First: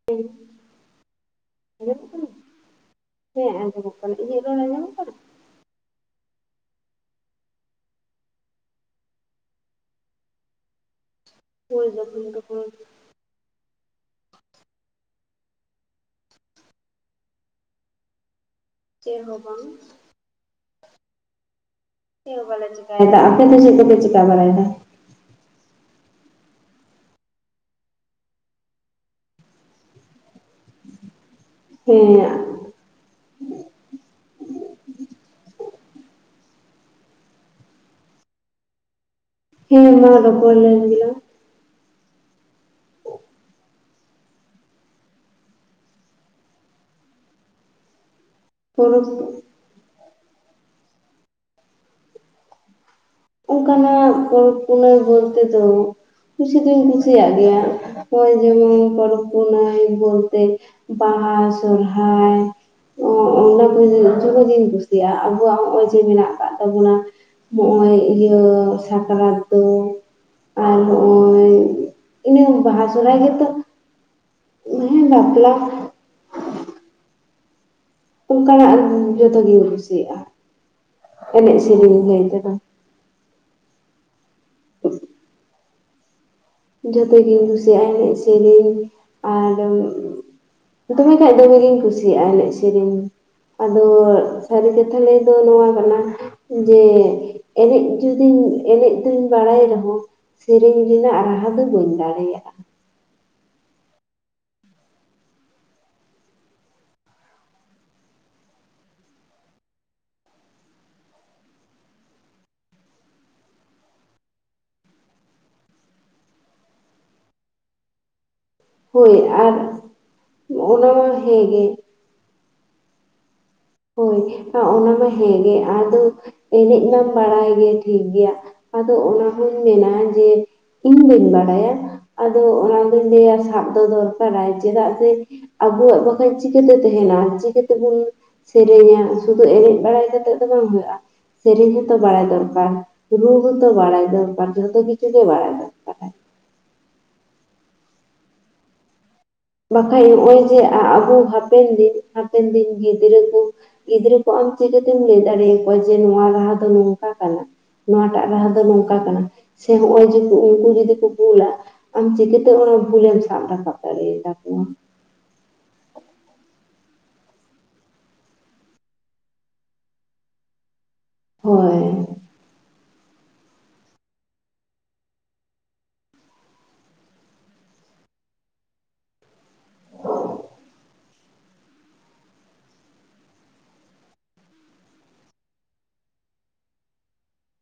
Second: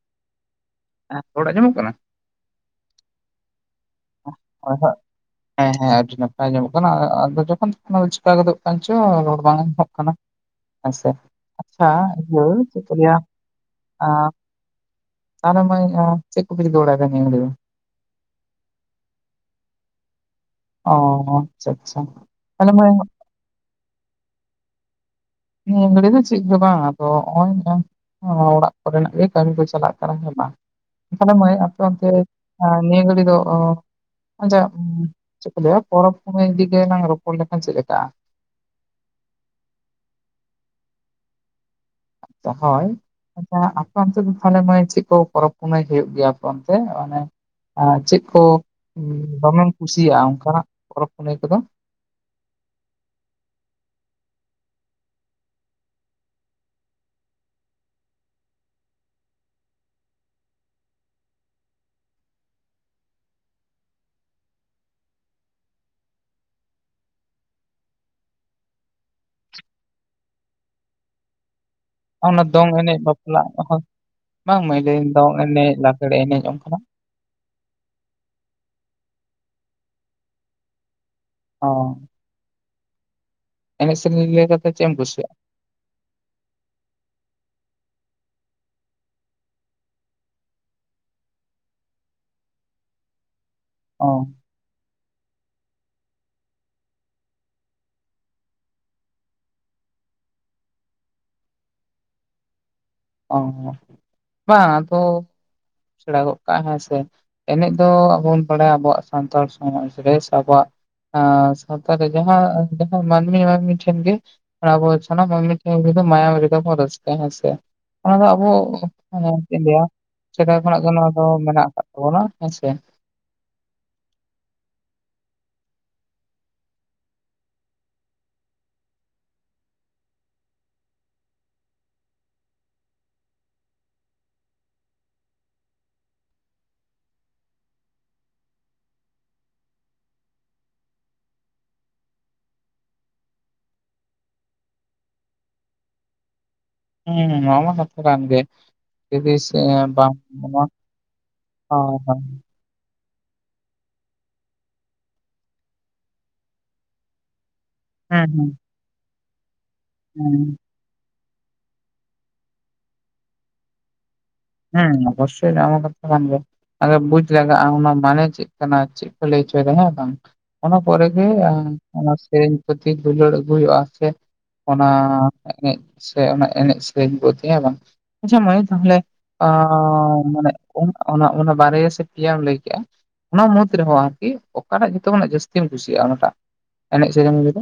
ᱦᱮᱸ ᱟᱸᱡᱚᱢᱚᱜ ᱠᱟᱱᱟ ᱦᱮᱸ ᱟᱸᱡᱚᱢᱚᱜ ᱠᱟᱱᱟ ᱤᱧᱟᱹᱜ ᱨᱚᱲ ᱟᱸᱡᱚᱢᱚᱜ ᱠᱟᱱᱟ? [unintelligible] ᱦᱮᱸ ᱦᱮᱸ ᱟᱹᱰᱤ ᱱᱟᱯᱟᱭ ᱧᱟᱢᱚᱜ ᱠᱟᱱᱟ ᱟᱫᱚ ᱡᱚᱠᱷᱚᱱ ᱡᱚᱠᱷᱚᱱ ᱪᱮᱠᱟ ᱜᱚᱫᱚᱜ ᱠᱟᱱ ᱪᱚ ᱨᱚᱲ ᱵᱟᱝ ᱟᱡᱚᱢᱚᱜ ᱠᱟᱱᱟ᱾ ᱦᱮᱥᱮ ᱦᱳᱭ ᱟᱪᱪᱷᱟ ᱡᱚᱠᱷᱚᱱ ᱤᱭᱟᱹ ᱛᱚᱠᱷᱚᱱ ᱪᱮᱫ ᱠᱚ ᱞᱮᱭᱟ᱾ ᱟ ᱛᱟᱦᱚᱞᱮ ᱢᱟᱹᱭ ᱪᱮᱫ ᱠᱚᱯᱮ ᱪᱤᱠᱟᱹ ᱵᱟᱲᱟᱭ ᱫᱟ ᱱᱤᱭᱟᱹ ᱜᱷᱟᱲᱤᱡ ᱫᱚ? ᱪᱮᱫ ᱦᱚᱸ ᱵᱟᱝ᱾ ᱚ ᱟᱪᱪᱷᱟ ᱟᱪᱪᱷᱟ ᱪᱮᱫ ᱦᱚᱸ ᱵᱟᱞᱮ ᱛᱟᱦᱚᱞᱮ ᱢᱟᱹᱭ ᱪᱤᱠᱟᱭᱮᱫᱟ ᱟᱯᱮ ᱫᱚ ᱪᱮᱫ ᱠᱚᱯᱮ ᱪᱤᱠᱟᱹ ᱵᱟᱲᱟᱭ ᱫᱟ? ᱱᱤᱭᱟᱹ ᱜᱷᱟᱹᱲᱤᱡ ᱫᱚ ᱪᱮᱫ ᱜᱮ ᱵᱟᱝ ᱟᱫᱚ ᱱᱚᱜᱼᱚᱭ ᱢᱮ ᱚᱲᱟᱜ ᱠᱚᱨᱮᱱᱟᱜ ᱜᱮ ᱠᱟᱹᱢᱤ ᱠᱚ ᱪᱟᱞᱟᱜ ᱠᱟᱱᱟ ᱦᱮ ᱵᱟᱝ ᱮᱱᱠᱷᱟᱱ ᱢᱟᱹᱭ ᱟᱯᱮ ᱚᱱᱛᱮᱼᱼ ᱦᱮᱸ ᱟᱨ ᱱᱤᱭᱟᱹ ᱜᱟᱲᱤᱡ ᱫᱚᱼᱼ ᱟᱪᱪᱷᱟ ᱪᱮᱫ ᱠᱚ ᱞᱟᱹᱭᱟ ᱯᱚᱨᱚᱵᱽ ᱯᱩᱱᱟᱹᱭ ᱤᱫᱤ‌ ᱠᱟᱛᱮ ᱞᱟᱝ ᱨᱚᱯᱚᱲ ᱞᱮᱠᱷᱟᱱ ᱪᱮᱫ ᱞᱮᱠᱟᱜᱼᱟ? ᱦᱮᱸ ᱢᱟ ᱨᱚᱯᱚᱲ ᱞᱮᱱ ᱜᱮᱞᱟᱝ᱾ ᱡᱟᱦᱟᱹᱭ ᱟᱪᱪᱷᱟ ᱟᱯᱮ ᱚᱱᱛᱮ ᱫᱚ ᱛᱟᱦᱞᱮ ᱢᱟᱹᱭ ᱪᱮᱫ ᱠᱚ ᱯᱚᱨᱚᱵᱽ ᱯᱩᱱᱟᱹᱭ ᱦᱩᱭᱩᱜ ᱜᱮᱭᱟ ᱟᱯᱮ ᱚᱱᱛᱮ ᱟᱱᱮᱼᱼ ᱟᱨ ᱪᱮᱫ ᱠᱚ ᱯᱚᱨᱚᱵᱽ ᱫᱚᱢᱮᱢ ᱠᱩᱥᱤᱭᱟᱜᱼᱟ ᱚᱱᱠᱟᱱᱟᱜ ᱯᱚᱨᱚᱵ ᱯᱩᱱᱟᱹᱭ ᱠᱚᱫᱚ? ᱚᱱᱠᱟᱱᱟᱜ ᱯᱚᱨᱚᱵᱽ ᱯᱩᱱᱟᱹᱭ ᱵᱚᱞᱛᱮ ᱫᱚ ᱠᱩᱥᱤ ᱫᱩᱧ ᱠᱩᱥᱤᱭᱟᱜ ᱜᱮᱭᱟ᱾ ᱦᱳᱭ ᱡᱮᱢᱚᱱ ᱯᱚᱨᱚᱵ ᱯᱩᱱᱟᱹᱭ ᱵᱚᱞᱛᱮ ᱵᱟᱦᱟ ᱥᱚᱨᱦᱟᱭ ᱚᱱᱟ ᱠᱚ ᱡᱚᱛᱚᱜᱤᱧ ᱠᱩᱥᱤᱭᱟᱜᱼᱟ ᱟᱵᱚᱣᱟᱜ ᱱᱚᱜᱼᱚᱭ ᱡᱮ ᱢᱮᱱᱟᱜ ᱟᱠᱟᱫ ᱛᱟᱵᱚᱱᱟ᱾ ᱱᱚᱜᱼᱚᱭ ᱤᱭᱟᱹ ᱥᱟᱠᱨᱟᱛ ᱫᱚ ᱟᱨ ᱱᱚᱜᱼᱚᱭ ᱚᱱᱟ ᱤᱱᱟᱹ ᱫᱚᱝ ᱵᱟᱦᱟ ᱮᱱᱮᱡ ᱥᱚᱨᱦᱟᱭ ᱵᱟᱯᱞᱟ ᱜᱮᱛᱚ ᱦᱚᱸ ᱵᱟᱝᱢᱟ ᱦᱮᱸ ᱞᱟᱹᱭᱟᱹᱧ ᱫᱚᱝ ᱵᱟᱯᱞᱟ ᱮᱱᱮᱡ ᱞᱟᱜᱽᱲᱮ ᱮᱱᱮᱡ ᱚᱱᱠᱟᱱᱟᱜᱼᱼ ᱚᱱᱠᱟᱱᱟᱜ ᱡᱚᱛᱚᱜᱤᱧ ᱠᱩᱥᱤᱭᱟᱜᱼᱟ ᱮᱱᱮᱡ ᱚ ᱥᱮᱨᱮᱧ ᱞᱟᱹᱭ ᱛᱮᱫᱚ, ᱮᱱᱮᱡ ᱥᱮᱨᱮᱧ ᱞᱮᱭ ᱞᱮᱠᱷᱟᱱ ᱫᱚ ᱪᱮᱫ ᱮᱢ ᱠᱩᱥᱤᱭᱟᱜᱼᱟ? ᱡᱚᱛᱚ ᱜᱤᱧ ᱠᱩᱥᱤᱭᱟᱜᱼᱟ ᱮᱱᱮᱡ ᱥᱮᱨᱮᱧ ᱟᱨ ᱫᱚᱢᱮ ᱠᱷᱟᱡ ᱫᱚᱢᱮ ᱜᱤᱧ ᱠᱩᱥᱤᱭᱟᱜᱼᱟ ᱮᱱᱮᱡ ᱥᱮᱨᱮᱧᱼᱼ ᱟᱫᱚ ᱚ ᱥᱟᱹᱨᱤ ᱠᱟᱛᱷᱟ ᱞᱟᱹᱭ ᱫᱚ ᱱᱚᱣᱟ ᱠᱟᱱᱟᱼᱼ ᱡᱮ ᱮᱱᱮᱡ ᱡᱩᱫᱤᱧ ᱮᱱᱮᱡ ᱫᱩᱧ ᱵᱟᱲᱟᱭ ᱨᱮᱦᱚᱸ ᱥᱮᱨᱮᱧ ᱨᱮᱱᱟᱜ ᱨᱟᱦᱟ ᱫᱚ ᱵᱟᱹᱧ ᱫᱟᱲᱮᱭᱟᱜᱼᱟ ᱚ ᱵᱟᱝ ᱟᱫᱚ ᱥᱮᱸᱲᱟ ᱜᱚᱜ ᱠᱟᱜᱼᱟ ᱦᱮᱸ ᱥᱮ ᱮᱱᱮᱡ ᱫᱚ ᱟᱵᱚ ᱵᱚᱱ ᱵᱟᱲᱟᱭᱟ ᱟᱵᱚᱣᱟᱜ ᱥᱟᱱᱛᱟᱲ ᱥᱚᱢᱟᱡᱽ ᱨᱮ ᱥᱮ ᱟᱵᱚᱣᱟᱜ ᱟᱸ ᱥᱟᱶᱛᱟ ᱨᱮ ᱡᱟᱦᱟᱸ ᱡᱟᱦᱟᱸ ᱢᱟᱹᱱᱢᱤ ᱢᱟᱹᱱᱢᱤ ᱴᱷᱮᱱ ᱜᱮ ᱟᱵᱚ ᱥᱟᱱᱟᱢ ᱢᱟᱹᱱᱢᱤ ᱴᱷᱮᱱ ᱢᱟᱭᱟᱢ ᱨᱮᱛᱟᱵᱚᱱ ᱨᱟᱹᱥᱠᱟᱹ ᱦᱮᱸ ᱥᱮ ᱚᱱᱟ ᱫᱚ ᱟᱵᱚ ᱦᱳᱭ ᱪᱮᱫ ᱟᱨ ᱤᱧ ᱞᱟᱹᱭᱟ ᱚᱱᱟ ᱢᱟ ᱦᱮᱸᱜᱮ ᱜᱚᱞᱟ ᱦᱮᱸ ᱥᱮ ᱦᱳᱭ ᱚᱱᱟ ᱢᱟ ᱦᱮᱸᱜᱮ ᱟᱫᱚ ᱮᱱᱮᱡ ᱢᱟᱢ ᱵᱟᱲᱟᱭ ᱜᱮ ᱴᱷᱤᱠ ᱜᱮᱭᱟ ᱟᱫᱚ ᱚᱱᱟᱦᱚᱧ ᱢᱮᱱᱟ ᱡᱮ ᱤᱧ ᱵᱟᱹᱧ ᱵᱟᱲᱟᱭᱟ ᱟᱫᱚ ᱚᱱᱟ ᱫᱚᱧ ᱞᱟᱹᱭᱟ ᱥᱟᱵ ᱫᱚ ᱫᱚᱨᱠᱟᱨᱟᱭ ᱪᱮᱫᱟᱜ ᱥᱮ ᱟᱵᱚᱣᱟᱜ ᱵᱟᱠᱷᱟᱱ ᱪᱤᱠᱟᱹᱛᱮ ᱛᱟᱦᱮᱱᱟ ᱪᱤᱠᱟᱹᱛᱮᱵᱚᱱ ᱥᱮᱨᱮᱧᱟ ᱥᱩᱫᱩ ᱮᱱᱮᱡ ᱵᱟᱲᱟᱭ ᱠᱟᱛᱮᱜ ᱫᱚ ᱵᱟᱝ ᱦᱩᱭᱩᱜᱼᱟ ᱥᱮᱨᱮᱧ ᱦᱚᱸᱛᱚ ᱵᱟᱲᱟᱭ ᱫᱚᱨᱠᱟᱨ ᱨᱩ ᱦᱚᱸᱛᱚ ᱵᱟᱲᱟᱭ ᱫᱚᱨᱠᱟᱨ ᱡᱚᱛᱚ ᱠᱤᱪᱷᱩ ᱜᱮ ᱵᱟᱲᱟᱭ ᱫᱚᱨᱠᱟᱨᱟᱭ ᱦᱩᱸ ᱱᱟᱣᱟ ᱢᱟ ᱠᱟᱛᱷᱟ ᱠᱟᱱ ᱜᱮ ᱛᱤᱨᱤᱥ ᱵᱟᱠᱷᱟᱡ ᱱᱚᱜᱼᱚᱭ ᱡᱮ ᱟᱵᱚ ᱦᱟᱯᱮᱱ ᱫᱤᱱ ᱦᱳᱭ ᱦᱟᱯᱮᱱ ᱫᱤᱱ ᱜᱤᱫᱽᱨᱟᱹ ᱠᱚ ᱜᱤᱫᱽᱨᱟᱹ ᱠᱚ ᱟᱢ ᱪᱤᱠᱟᱹᱛᱮᱢ ᱞᱟᱹᱭ ᱫᱟᱲᱮ ᱟᱠᱚᱣᱟ ᱡᱮ ᱱᱚᱣᱟ ᱨᱟᱦᱟ ᱫᱚ ᱱᱚᱝᱠᱟ ᱠᱟᱱᱟ ᱱᱚᱣᱟᱴᱟᱜ ᱦᱩᱸ ᱨᱟᱦᱟ ᱦᱩᱸ ᱫᱚ ᱱᱚᱝᱠᱟ ᱠᱟᱱᱟ ᱥᱮ ᱱᱚᱜᱼᱚᱭ ᱡᱮ ᱦᱩᱸ ᱩᱱᱠᱩ ᱡᱩᱫᱤ ᱠᱚ ᱨᱩᱭᱟ ᱟᱢ ᱪᱤᱠᱟᱹᱛᱮ ᱚᱱᱟ ᱵᱷᱩᱞᱮᱢ ᱥᱟᱵ ᱨᱟᱠᱟᱵ ᱫᱟᱲᱮᱭᱟᱛᱟ ᱠᱚᱣᱟ ᱦᱮᱸ ᱚᱵᱚᱥᱥᱚᱭ ᱱᱟᱣᱟ ᱢᱟ ᱠᱟᱛᱷᱟ ᱠᱟᱱ ᱜᱮ ᱟᱫᱚ ᱵᱩᱡ ᱞᱟᱜᱟᱜᱼᱟ ᱚᱱᱟ ᱢᱟᱱᱮ ᱪᱮᱫ ᱠᱟᱱᱟ ᱪᱮᱫ ᱠᱚ ᱞᱟᱹᱭ ᱦᱚᱪᱚᱭᱮᱫᱟ ᱦᱮᱸ ᱵᱟᱝ ᱚᱱᱟ ᱯᱚᱨᱮ ᱜᱮ ᱦᱳᱭ ᱚᱱᱟ ᱥᱮᱨᱮᱧ ᱯᱚᱛᱷᱤ ᱫᱩᱞᱟᱹᱲ ᱟᱹᱜᱩᱭ ᱦᱩᱭᱩᱜᱼᱟ ᱥᱮ ᱚᱱᱟ ᱮᱱᱮᱡ ᱥᱮ ᱚᱱᱟ ᱮᱱᱮᱡ ᱥᱮᱨᱮᱧ ᱯᱩᱛᱷᱤ ᱦᱮᱸ ᱵᱟᱝ ᱟᱪᱪᱷᱟ ᱢᱟᱹᱭ ᱛᱟᱦᱚᱞᱮ ᱟᱻ ᱢᱟᱱᱮ ᱚᱱᱟ ᱵᱟᱨᱭᱟ ᱥᱮ ᱯᱮᱭᱟᱢ ᱞᱟᱹᱭ ᱠᱮᱜᱼᱟ ᱚᱱᱟ ᱢᱩᱫᱽ ᱨᱮᱦᱚᱸ ᱟᱨᱠᱤ ᱚᱠᱟᱴᱟᱜ ᱡᱚᱛᱚ ᱠᱷᱚᱱᱟᱜ ᱡᱟᱹᱥᱛᱤᱢ ᱠᱩᱥᱤᱭᱟᱜᱼᱟ ᱚᱱᱟᱴᱟᱜ ᱮᱱᱮᱡ ᱥᱮᱨᱮᱧ ᱨᱮᱫᱚ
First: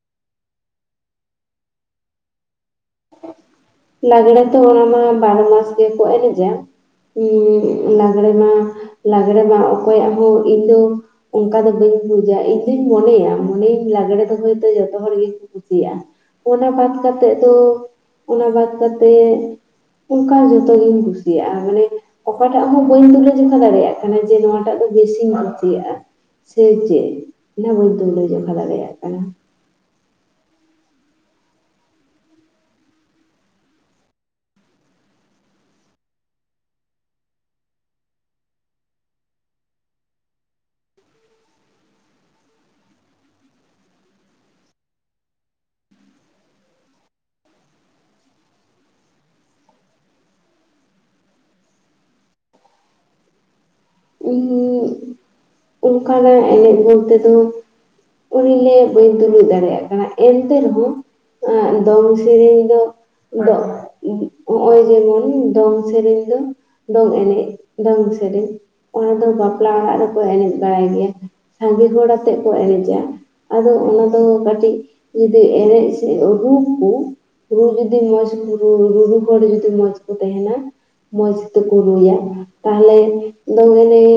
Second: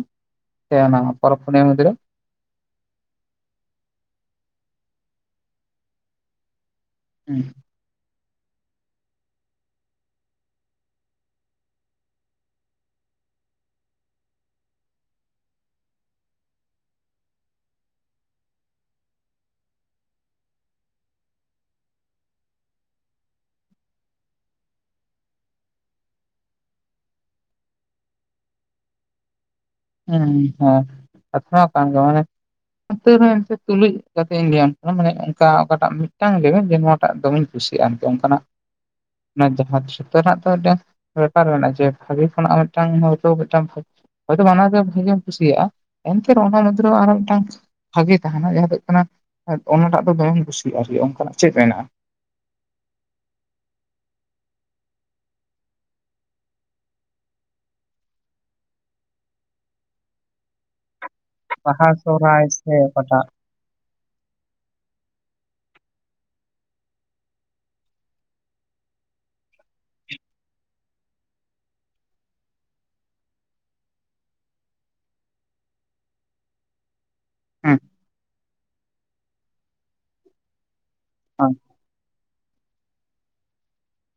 ᱥᱮ ᱚᱱᱟ ᱯᱚᱨᱚᱵ ᱯᱩᱱᱤᱭᱟᱹ ᱢᱚᱫᱫᱷᱮ ᱨᱮ ᱞᱟᱜᱽᱲᱮ ᱛᱚ ᱚᱱᱟ ᱢᱟ ᱵᱟᱨᱚ ᱢᱟᱥ ᱜᱮᱠᱚ ᱮᱱᱮᱡᱟ ᱦᱩᱸ ᱩᱸᱜ ᱞᱟᱜᱽᱲᱮ ᱢᱟ ᱞᱟᱜᱽᱲᱮ ᱢᱟ ᱚᱠᱚᱭᱟᱜ ᱦᱚᱸ ᱤᱧ ᱫᱚ ᱚᱱᱠᱟ ᱫᱚ ᱵᱟᱹᱧ ᱵᱩᱡᱟ ᱤᱧ ᱫᱩᱧ ᱢᱚᱱᱮᱭᱟ ᱢᱚᱱᱮᱭᱮᱧ ᱞᱟᱜᱽᱲᱮ ᱫᱚ ᱦᱚᱭᱛᱚ ᱡᱚᱛᱚ ᱦᱚᱲ ᱜᱮᱠᱚ ᱠᱩᱥᱤᱭᱟᱜᱼᱟ ᱚᱱᱟ ᱵᱟᱫ ᱠᱟᱛᱮᱜ ᱫᱚ ᱚᱱᱟ ᱵᱟᱫ ᱠᱟᱛᱮ ᱚᱱᱠᱟ ᱡᱚᱛᱚᱜᱤᱧ ᱠᱩᱥᱤᱭᱟᱜᱼᱟ ᱢᱟᱱᱮ ᱚᱠᱟᱴᱟᱜ ᱦᱚᱸ ᱵᱟᱹᱧ ᱛᱩᱞᱟᱹᱡᱚᱠᱷᱟ ᱫᱟᱲᱮᱭᱟᱜ ᱠᱟᱱᱟ ᱡᱮ ᱱᱚᱣᱟᱴᱟᱜ ᱫᱚ ᱵᱮᱥᱤᱧ ᱠᱩᱥᱤᱭᱟᱜᱼᱟ ᱥᱮ ᱪᱮᱫ ᱚᱱᱟ ᱵᱟᱹᱧ ᱛᱩᱞᱟᱹ ᱡᱚᱠᱷᱟ ᱫᱟᱲᱮᱭᱟᱜ ᱠᱟᱱᱟ ᱦᱮᱸ ᱦᱮᱸ ᱠᱟᱛᱷᱟ ᱦᱚᱸ ᱠᱟᱱ ᱜᱮᱭᱟ ᱢᱟᱱᱮ ᱛᱳ ᱨᱮᱦᱚᱸ ᱮᱱᱛᱮ ᱛᱩᱞᱩᱡ ᱠᱟᱛᱮ ᱤᱧ ᱞᱟᱹᱭᱟᱢ ᱠᱟᱱᱟ ᱢᱟᱱᱮ ᱚᱱᱠᱟ ᱚᱠᱟᱴᱟᱜ ᱢᱤᱫᱴᱟᱝ ᱞᱟᱹᱭ ᱡᱮ ᱱᱚᱣᱟᱴᱟᱜ ᱫᱚᱢᱮᱧ ᱠᱩᱥᱤᱭᱟᱜᱼᱟ ᱟᱨᱠᱤ ᱚᱱᱠᱟᱱᱟᱜ ᱚᱱᱟ ᱡᱟᱦᱟᱸ ᱡᱩᱛᱟᱹ ᱨᱮᱱᱟᱜ ᱫᱚ ᱢᱤᱫᱴᱟᱝ ᱵᱮᱯᱟᱨ ᱢᱮᱱᱟᱜᱼᱟ ᱡᱮ ᱵᱷᱟᱹᱜᱤ ᱠᱷᱚᱱᱟᱜ ᱢᱤᱫᱴᱟᱝ ᱦᱚᱭᱛᱳ ᱢᱤᱫᱴᱟᱝ ᱫᱚ ᱵᱟᱝ ᱚᱱᱟᱛᱮ ᱵᱷᱟᱜᱮᱢ ᱠᱩᱥᱤᱭᱟᱜᱼᱟ ᱮᱱᱛᱮᱨᱮᱦᱚᱸ ᱚᱱᱟ ᱢᱩᱫ ᱨᱮ ᱟᱨᱚ ᱢᱤᱫᱴᱟᱝ ᱵᱷᱟᱜᱮ ᱛᱟᱦᱮᱱᱟ ᱡᱟᱦᱟᱸ ᱫᱚ ᱦᱩᱭᱩᱜ ᱠᱟᱱᱟ ᱚᱱᱟᱴᱟᱜ ᱫᱚ ᱵᱟᱝ ᱫᱚᱢᱮᱢ ᱠᱩᱥᱤᱭᱟᱜᱼᱟ ᱟᱨᱠᱤ ᱚᱱᱠᱟᱱᱟᱜ ᱪᱮᱫ ᱢᱮᱱᱟᱜᱼᱟ ᱩᱸᱜᱻ ᱚᱱᱠᱟᱱᱟᱜ ᱮᱱᱮᱡ ᱵᱚᱞᱛᱮ ᱫᱚ ᱚᱱᱮᱧ ᱞᱟᱹᱭᱮᱫ ᱵᱟᱹᱧ ᱛᱩᱞᱩᱡ ᱫᱟᱲᱮᱭᱟᱜ ᱠᱟᱱᱟ ᱮᱱᱛᱮ ᱨᱮᱦᱚᱸ ᱮᱸᱜ ᱵᱟᱦᱟ ᱫᱚᱝ ᱥᱚᱦᱨᱟᱭ ᱥᱮᱨᱮᱧ ᱥᱮ ᱫᱚ ᱚᱠᱟᱴᱟᱜ ᱫᱚ ᱩᱸᱜ ᱱᱚᱜᱼᱚᱭ ᱡᱮᱢᱚᱱ ᱫᱚᱝ ᱥᱮᱨᱮᱧ ᱫᱚ ᱫᱚᱝ ᱮᱱᱮᱡ ᱫᱚᱝ ᱥᱮᱨᱮᱧ ᱚᱱᱟ ᱫᱚ ᱵᱟᱯᱞᱟ ᱚᱲᱟᱜ ᱨᱮᱠᱚ ᱮᱱᱮᱡ ᱵᱟᱲᱟᱭ ᱜᱮᱭᱟ ᱥᱟᱸᱜᱮ ᱦᱚᱲ ᱟᱛᱮᱜ ᱠᱚ ᱮᱱᱮᱡᱟ ᱟᱫᱚ ᱚᱱᱟᱫᱚ ᱠᱟᱹᱴᱤᱡ ᱡᱩᱫᱤ ᱮᱱᱮᱡ ᱥᱮ ᱨᱩ ᱠᱚ ᱨᱩ ᱦᱮᱸ ᱡᱩᱫᱤ ᱢᱚᱸᱡᱽ ᱨᱩ ᱨᱩᱨᱩᱦᱚᱲ ᱡᱩᱫᱤ ᱢᱚᱸᱡᱽ ᱠᱚ ᱛᱟᱦᱮᱱᱟ ᱢᱚᱸᱡᱽ ᱛᱮ ᱠᱚ ᱨᱩᱭᱟ ᱛᱟᱦᱚᱞᱮ ᱫᱚᱝ ᱮᱱᱮᱡ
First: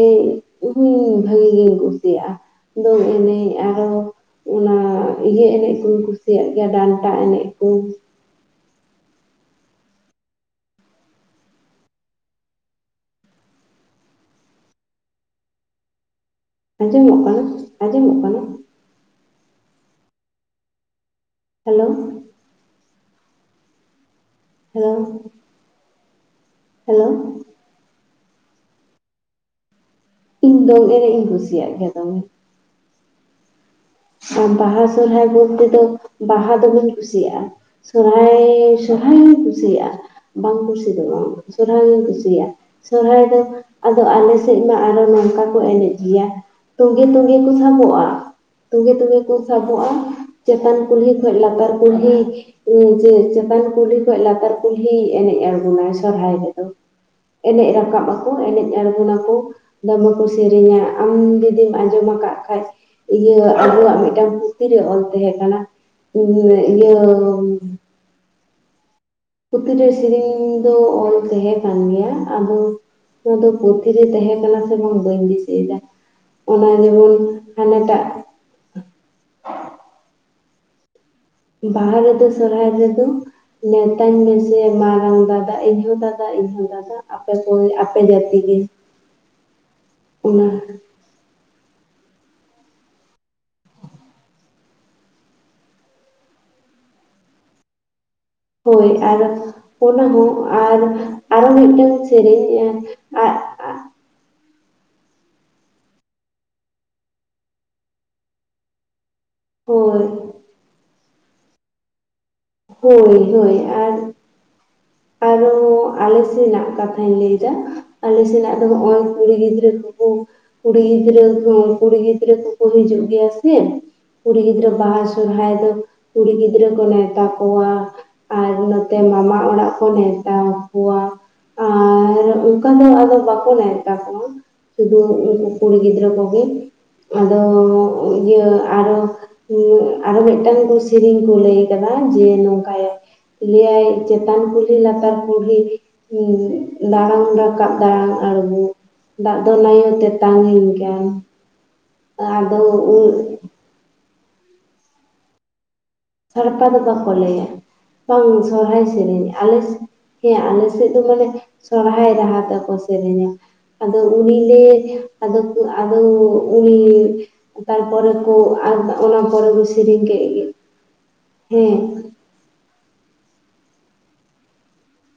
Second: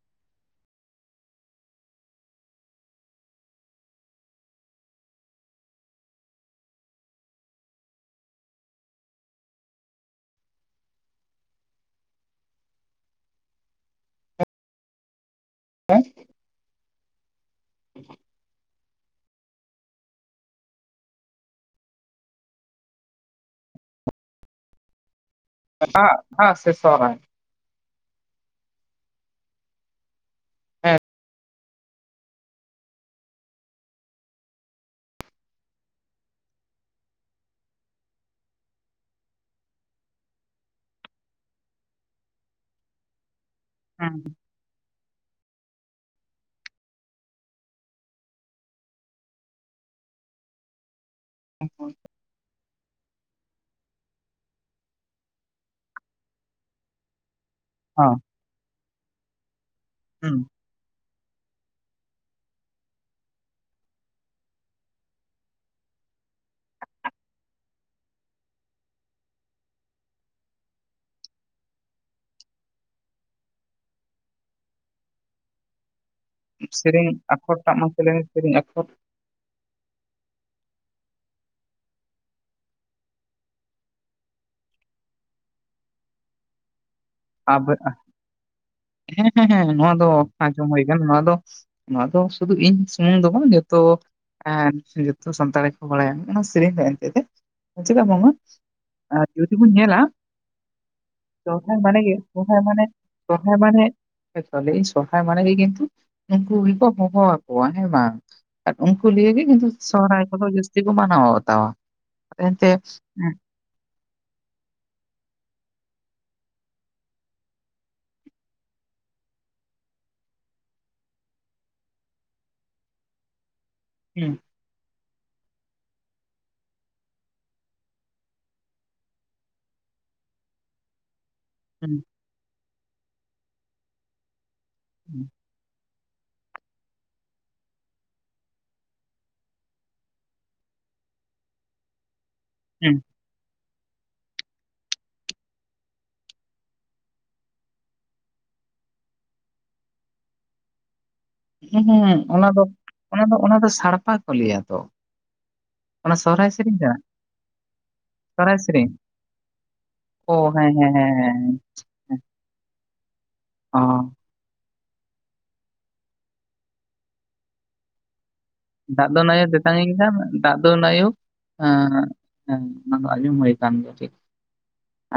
ᱦᱚᱸᱧ ᱵᱷᱟᱜᱤ ᱜᱤᱧ ᱠᱩᱥᱤᱭᱟᱜᱼᱟ ᱫᱚᱝ ᱮᱱᱮ ᱱᱮᱡ ᱟᱨᱚ ᱚᱱᱟ ᱤᱭᱟᱹ ᱮᱱᱮᱡ ᱠᱩᱧ ᱠᱩᱥᱤᱭᱟᱜ ᱜᱮᱭᱟ ᱰᱟᱱᱴᱟ ᱮᱱᱮᱡ ᱩᱸ ᱮᱸ ᱟᱸᱡᱚᱢᱚᱜ ᱠᱟᱱᱟ ᱟᱸᱡᱚᱢᱚᱜ ᱠᱟᱱᱟ? ᱦᱮᱞᱳ ᱦᱮᱞᱳ ᱮᱴᱟᱜ-ᱟᱜ ᱥᱮ ᱦᱮᱞᱳ ᱥᱚᱦᱨᱟᱭ? ᱤᱧ ᱫᱚᱝ ᱦᱮᱸ ᱮᱱᱮᱡ ᱤᱧ ᱠᱩᱥᱤᱭᱟᱜ ᱜᱮᱭᱟ ᱫᱚᱢᱮ ᱟᱨ ᱵᱟᱦᱟ ᱥᱚᱦᱨᱟᱭ ᱵᱚᱞᱛᱮ ᱫᱚ ᱵᱟᱦᱟ ᱫᱚᱢᱮᱧ ᱠᱩᱥᱤᱭᱟᱜᱼᱟ᱾ ᱥᱚᱨᱦᱟᱭ ᱥᱚᱨᱦᱟᱭ ᱦᱳᱧ ᱠᱩᱥᱤᱭᱟᱜᱼᱟ᱾ ᱵᱟᱝ ᱠᱩᱥᱤ ᱫᱚ ᱵᱟᱝ ᱥᱚᱨᱚᱦᱟᱭ ᱦᱩᱧ ᱠᱩᱥᱤᱭᱟᱜ-ᱟ ᱥᱚᱨᱦᱟᱭ ᱫᱚ ᱟᱫᱚ ᱦᱮᱸ ᱟᱞᱮ ᱥᱮᱫ ᱢᱟ ᱟᱨᱚ ᱱᱚᱝᱠᱟ ᱠᱚ ᱮᱱᱮᱡ ᱜᱮᱭᱟ ᱛᱚᱸᱜᱮ ᱛᱚᱸᱜᱮ ᱠᱚ ᱥᱟᱵᱚᱜᱼᱟ᱾ ᱛᱚᱸᱜᱮ ᱛᱚᱸᱜᱮ ᱠᱚ ᱥᱟᱵᱚᱜᱼᱟ ᱪᱮᱛᱟᱱ ᱠᱩᱞᱦᱤ ᱠᱷᱚᱡ ᱞᱟᱛᱟᱨ ᱠᱩᱞᱦᱤ ᱩᱸ ᱡᱮ ᱪᱮᱛᱟᱱ ᱠᱩᱞᱦᱤ ᱠᱷᱚᱡ ᱞᱟᱛᱟᱨ ᱠᱩᱞᱦᱤ ᱮᱱᱮᱡ ᱟᱬᱜᱚᱱᱟᱭ ᱥᱚᱨᱦᱟᱭ ᱨᱮᱫᱚ᱾ ᱮᱱᱮᱡ ᱨᱟᱠᱟᱵ ᱦᱚᱸ ᱟᱠᱚ ᱮᱱᱮᱡ ᱟᱲᱜᱳᱱᱟᱠᱚ ᱫᱚᱢᱮ ᱠᱚ ᱦᱩᱸ ᱥᱮᱨᱮᱧᱟ᱾ ᱟᱢ ᱡᱩᱫᱤᱢ ᱟᱸᱡᱚᱢ ᱟᱠᱟᱫ ᱠᱷᱟᱡ? ᱤᱭᱟᱹ ᱟᱵᱚᱣᱟᱜ ᱢᱤᱫᱴᱟᱝ ᱯᱩᱛᱷᱤ ᱨᱮ ᱚᱞ ᱛᱟᱦᱮᱸ ᱠᱟᱱᱟ ᱤᱭᱟᱹ ᱤᱭᱟᱹ ᱯᱩᱛᱷᱤ ᱨᱮ ᱥᱮᱨᱮᱧ ᱫᱚ ᱚᱞ ᱛᱟᱸᱦᱮ ᱠᱟᱱ ᱜᱮᱭᱟ ᱟᱫᱚ ᱱᱚᱣᱟ ᱫᱚ ᱯᱩᱛᱷᱤ ᱨᱮ ᱛᱟᱦᱮᱸ ᱠᱟᱱᱟ ᱥᱮ ᱵᱟᱝ ᱵᱟᱹᱧ ᱫᱤᱥᱟᱹᱭ ᱫᱟ᱾ ᱚᱱᱟ ᱥᱮᱨᱮᱧ ᱡᱮᱢᱚᱱ ᱟᱠᱷᱚᱨ ᱴᱟᱜ ᱢᱟᱥᱮ ᱦᱟᱱᱟᱴᱟᱜ ᱞᱟᱹᱭ ᱢᱮ ᱥᱮᱨᱮᱧ ᱟᱠᱷᱚᱨ ᱵᱟᱦᱟ ᱨᱮᱫᱚ ᱥᱚᱨᱚᱦᱟᱭ ᱨᱮᱫᱚ ᱱᱮᱣᱛᱟᱧ ᱢᱮᱥᱮ ᱢᱟᱨᱟᱝ ᱫᱟᱫᱟ ᱤᱧᱦᱚᱸ ᱫᱟᱫᱟ ᱤᱧᱦᱚᱸ ᱫᱟᱫᱟ ᱟᱯᱮ ᱥᱳᱭ ᱟᱯᱮ ᱡᱟᱛᱤ ᱜᱮ᱾ ᱦᱮᱸ ᱦᱮᱸ ᱦᱮᱸ ᱱᱚᱣᱟ ᱫᱚ ᱚᱱᱟ ᱟᱡᱚᱢᱦᱳᱭ ᱠᱟᱱ ᱱᱚᱣᱟ ᱫᱚ ᱱᱚᱣᱟᱫᱚ ᱥᱩᱫᱷᱩ ᱤᱧ ᱥᱩᱢᱩᱝ ᱫᱚ ᱵᱟᱝ ᱡᱚᱛᱚ ᱦᱮᱸ ᱡᱚᱛᱚ ᱥᱟᱱᱛᱟᱲ ᱜᱮᱠᱚ ᱵᱟᱲᱟᱭᱟ ᱱᱚᱟ ᱥᱮᱨᱮᱧ ᱫᱚ ᱮᱱᱛᱮᱛᱮ ᱦᱮᱸ ᱪᱮᱫᱟᱜ ᱵᱟᱝᱢᱟ ᱟᱨ ᱡᱩᱫᱤ ᱵᱚᱱ ᱧᱮᱞ-ᱟ ᱚᱱᱟ ᱦᱚᱸ ᱟᱨ ᱟᱨᱚ ᱥᱚᱨᱦᱟᱭ ᱢᱤᱫᱴᱟᱝ ᱢᱟᱱᱮᱜᱮ ᱥᱮᱨᱮᱧ ᱥᱚᱨᱟᱭ ᱮᱸ, ᱢᱟᱱᱮ ᱟᱜ ᱥᱚᱨᱟᱭ ᱟᱜ ᱢᱟᱱᱮ ᱦᱚᱭᱛᱚ ᱞᱮᱭᱤᱧ ᱥᱚᱨᱦᱟᱭ ᱢᱟᱱᱮ ᱜᱮ ᱠᱤᱱᱛᱩ ᱩᱱᱠᱩ ᱜᱮᱠᱚ ᱦᱚᱦᱚᱣᱟ ᱠᱚᱣᱟ ᱦᱮᱸ ᱵᱟᱝ? ᱟᱨ ᱩᱱᱠᱩ ᱞᱤᱭᱮ ᱜᱮ ᱠᱤᱱᱛᱩ ᱦᱳᱭ ᱥᱚᱦᱨᱟᱭ ᱠᱚᱫᱚ ᱡᱟᱹᱥᱛᱤ ᱠᱚ ᱢᱟᱱᱟᱣ ᱵᱟᱛᱟᱣᱟ᱾ ᱮᱱᱛᱮ ᱦᱳᱭ ᱦᱳᱭ ᱟᱨ ᱟᱨ ᱦᱚ ᱟᱞᱮ ᱥᱮᱱᱟᱜ ᱠᱟᱛᱷᱟᱧ ᱞᱟᱹᱭ ᱫᱟ᱾ ᱟᱞᱮ ᱥᱮᱱᱟᱜ ᱫᱚ ᱱᱚᱜᱼᱚᱭ ᱠᱩᱲᱤ ᱜᱤᱫᱽᱨᱟᱹ ᱠᱚᱠᱚ ᱠᱩᱲᱤ ᱜᱤᱫᱽᱨᱟᱹ ᱠᱚ ᱠᱩᱲᱤ ᱜᱤᱫᱽᱨᱟᱹ ᱠᱚᱠᱚ ᱦᱤᱡᱩᱜ ᱜᱮᱭᱟ ᱥᱮ ᱦᱩᱸ ᱠᱩᱲᱤ ᱜᱤᱫᱽᱨᱟᱹ ᱵᱟᱥ ᱥᱚᱨᱦᱟᱭ ᱫᱚ ᱠᱩᱲᱤ ᱜᱤᱫᱽᱨᱟᱹ ᱠᱚ ᱱᱮᱣᱛᱟ ᱠᱚᱣᱟ ᱟᱨ ᱱᱚᱛᱮ ᱢᱟᱢᱟ ᱚᱲᱟᱜ ᱠᱚ ᱱᱮᱣᱛᱟ ᱠᱚᱣᱟ᱾ ᱟ ᱦᱩᱸ ᱟᱫᱚ ᱚᱱᱠᱟᱜ ᱟᱫᱚ ᱵᱟᱠᱚ ᱱᱤᱣᱛᱟ ᱠᱚᱣᱟ ᱥᱩᱫᱷᱩ ᱦᱩᱸ ᱩᱱᱠᱩ ᱠᱩᱲᱤ ᱜᱤᱫᱽᱨᱟᱹ ᱠᱚᱜᱮ ᱟᱫᱚ ᱤᱭᱟᱹ ᱟᱨᱚ ᱤᱭᱟ ᱟᱨ ᱢᱤᱫᱴᱟᱝ ᱥᱮᱨᱮᱧ ᱠᱚ ᱞᱟᱹᱭ ᱠᱟᱫᱟ ᱡᱮ ᱠᱟᱭᱟᱭ ᱞᱟᱭ ᱟᱭ ᱪᱮᱛᱟᱱ ᱠᱩᱞ ᱤ ᱞᱟᱛᱟᱨ ᱠᱩᱞᱦᱤ ᱫᱲᱟᱱ ᱨᱟᱠᱟᱵ ᱫᱲᱟᱱ ᱟᱲᱜᱳ ᱫᱟᱜ ᱫᱚ ᱱᱟᱭᱳ ᱛᱮᱛᱟᱝ ᱤᱧ ᱠᱟᱱ᱾ ᱦᱩᱸᱜ ᱚᱱᱟ ᱟᱫᱚ ᱫᱚ ᱩᱸ ᱚᱱᱟ ᱫᱚ ᱚᱱᱟ ᱫᱚ ᱥᱟᱲᱯᱟ ᱠᱚ ᱞᱟᱹᱭᱟ ᱛᱚ ᱚᱱᱟ ᱥᱚᱦᱨᱟᱭ ᱥᱟᱲᱯᱟ ᱫᱚ ᱥᱮᱨᱮᱧ ᱠᱟᱱᱟ ᱵᱟᱠᱚ ᱞᱟᱹᱤᱼᱟ ᱵᱟᱝ ᱥᱚᱨᱦᱟᱭ ᱥᱮᱨᱮᱧ ᱟᱞᱮᱥ ᱚ ᱦᱮᱸ ᱟᱞᱮ ᱥᱮᱫ ᱦᱮᱸ ᱫᱚ ᱦᱮᱸ ᱢᱟᱱᱮᱼᱼ ᱦᱮᱸ [unintelligible] ᱥᱚᱨᱦᱟᱭ ᱦᱮᱸ ᱨᱟᱦᱟ ᱛᱮᱠᱚ ᱥᱮᱨᱮᱧᱟ ᱟᱫᱚ ᱚ ᱩᱱᱤᱞᱮ ᱟᱫᱚ ᱠᱚ ᱟᱫᱚ ᱩᱱᱤ ᱛᱟᱨᱯᱚᱨᱮ ᱠᱚ ᱟᱨ ᱚᱱᱟ ᱯᱚᱨᱮ ᱠᱚ ᱥᱮᱨᱮᱧ ᱠᱮᱜ ᱜᱮ ᱟᱫᱚ ᱱᱟᱭᱩ ᱮ ᱦᱮᱸ ᱦᱮᱸ ᱚᱱᱟ ᱫᱚ ᱟᱸᱭᱩ ᱦᱳᱭ ᱠᱟᱱ ᱜᱮᱭᱟ [unintelligible]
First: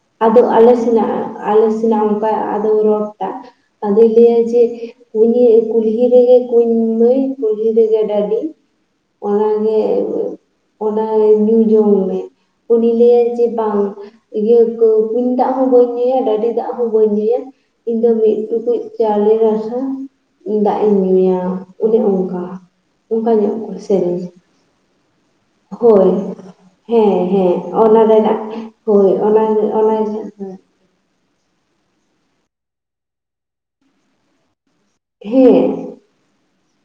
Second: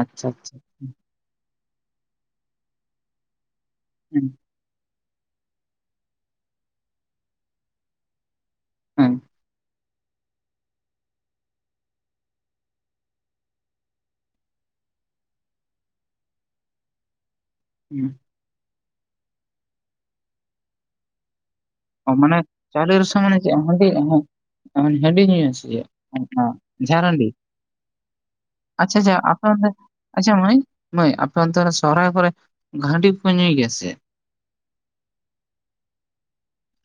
ᱟᱪᱪᱷᱟ ᱟᱫᱚ ᱟᱪᱪᱷᱟ ᱟᱞᱮ ᱥᱮᱱᱟᱜ ᱟᱞᱮ ᱥᱮᱱᱟᱜ ᱚᱱᱠᱟ ᱟᱫᱚ ᱨᱚᱲᱴᱟᱜ ᱟᱫᱚᱭ ᱦᱮᱸ ᱞᱟᱹᱭᱟ ᱡᱮᱼᱼ ᱩᱱᱜᱮ ᱠᱩᱞᱦᱤ ᱨᱮᱜᱮ ᱠᱩᱧ ᱢᱟᱹᱭ ᱠᱩᱞᱦᱤ ᱨᱮᱜᱮ ᱰᱟᱹᱰᱤ, ᱦᱮᱸ ᱚᱱᱟ ᱜᱮᱼᱼ ᱚᱱᱟ ᱧᱩ ᱡᱚᱝ ᱢᱮ ᱩᱱᱤ ᱞᱟᱹᱭᱟᱭ ᱡᱮ ᱵᱟᱝ ᱤᱭᱟᱹᱼᱼ ᱠᱚ ᱠᱩᱧ ᱫᱟᱜ ᱦᱚᱸ ᱵᱟᱹᱧ ᱧᱩᱭᱟ ᱰᱟᱹᱰᱤ ᱫᱟᱜ ᱦᱚᱸ ᱵᱟᱹᱧ ᱧᱩᱭᱟ ᱤᱧ ᱦᱮᱸ ᱫᱚ ᱢᱤᱫ ᱴᱩᱠᱩᱡᱼᱼ ᱪᱟᱣᱞᱮ ᱨᱟᱥᱟ ᱫᱟᱜ ᱮᱧ ᱧᱩᱭᱟ᱾ ᱚᱱᱮ ᱚ ᱢᱟᱱᱮ ᱚᱱᱠᱟ ᱪᱟᱣᱞᱮ ᱨᱟᱥᱟ ᱚᱱᱠᱟ ᱢᱟᱱᱮ ᱪᱮᱫ ᱧᱚᱜ ᱦᱟᱺᱰᱤ ᱦᱮᱸ, ᱥᱮᱨᱮᱧᱼᱼ ᱢᱟᱱᱮ ᱦᱟᱺᱰᱤ ᱧᱩᱭᱟ ᱥᱮ ᱪᱮᱫ ᱦᱳᱭ ᱚᱱᱟ ᱡᱷᱟᱨ ᱦᱟᱺᱰᱤ ᱦᱮᱸ ᱦᱮᱸ ᱚᱱᱟ ᱨᱮᱱᱟᱜ ᱮ ᱟᱪᱪᱷᱟ ᱦᱳᱭ ᱟᱪᱪᱷᱟ ᱚᱱᱟ ᱟᱯᱮ ᱨᱮ ᱚᱱᱛᱮ ᱚᱱᱟᱼᱼ ᱟᱪᱪᱷᱟ ᱢᱟᱹᱭ ᱢᱟᱹᱭ ᱟᱯᱮ ᱚᱱᱛᱮ ᱨᱮ ᱥᱚᱨᱟᱭ ᱠᱚᱨᱮ ᱦᱟᱰᱤ ᱠᱚ ᱧᱩᱭ ᱜᱮᱭᱟ ᱥᱮ? ᱦᱮᱸ᱾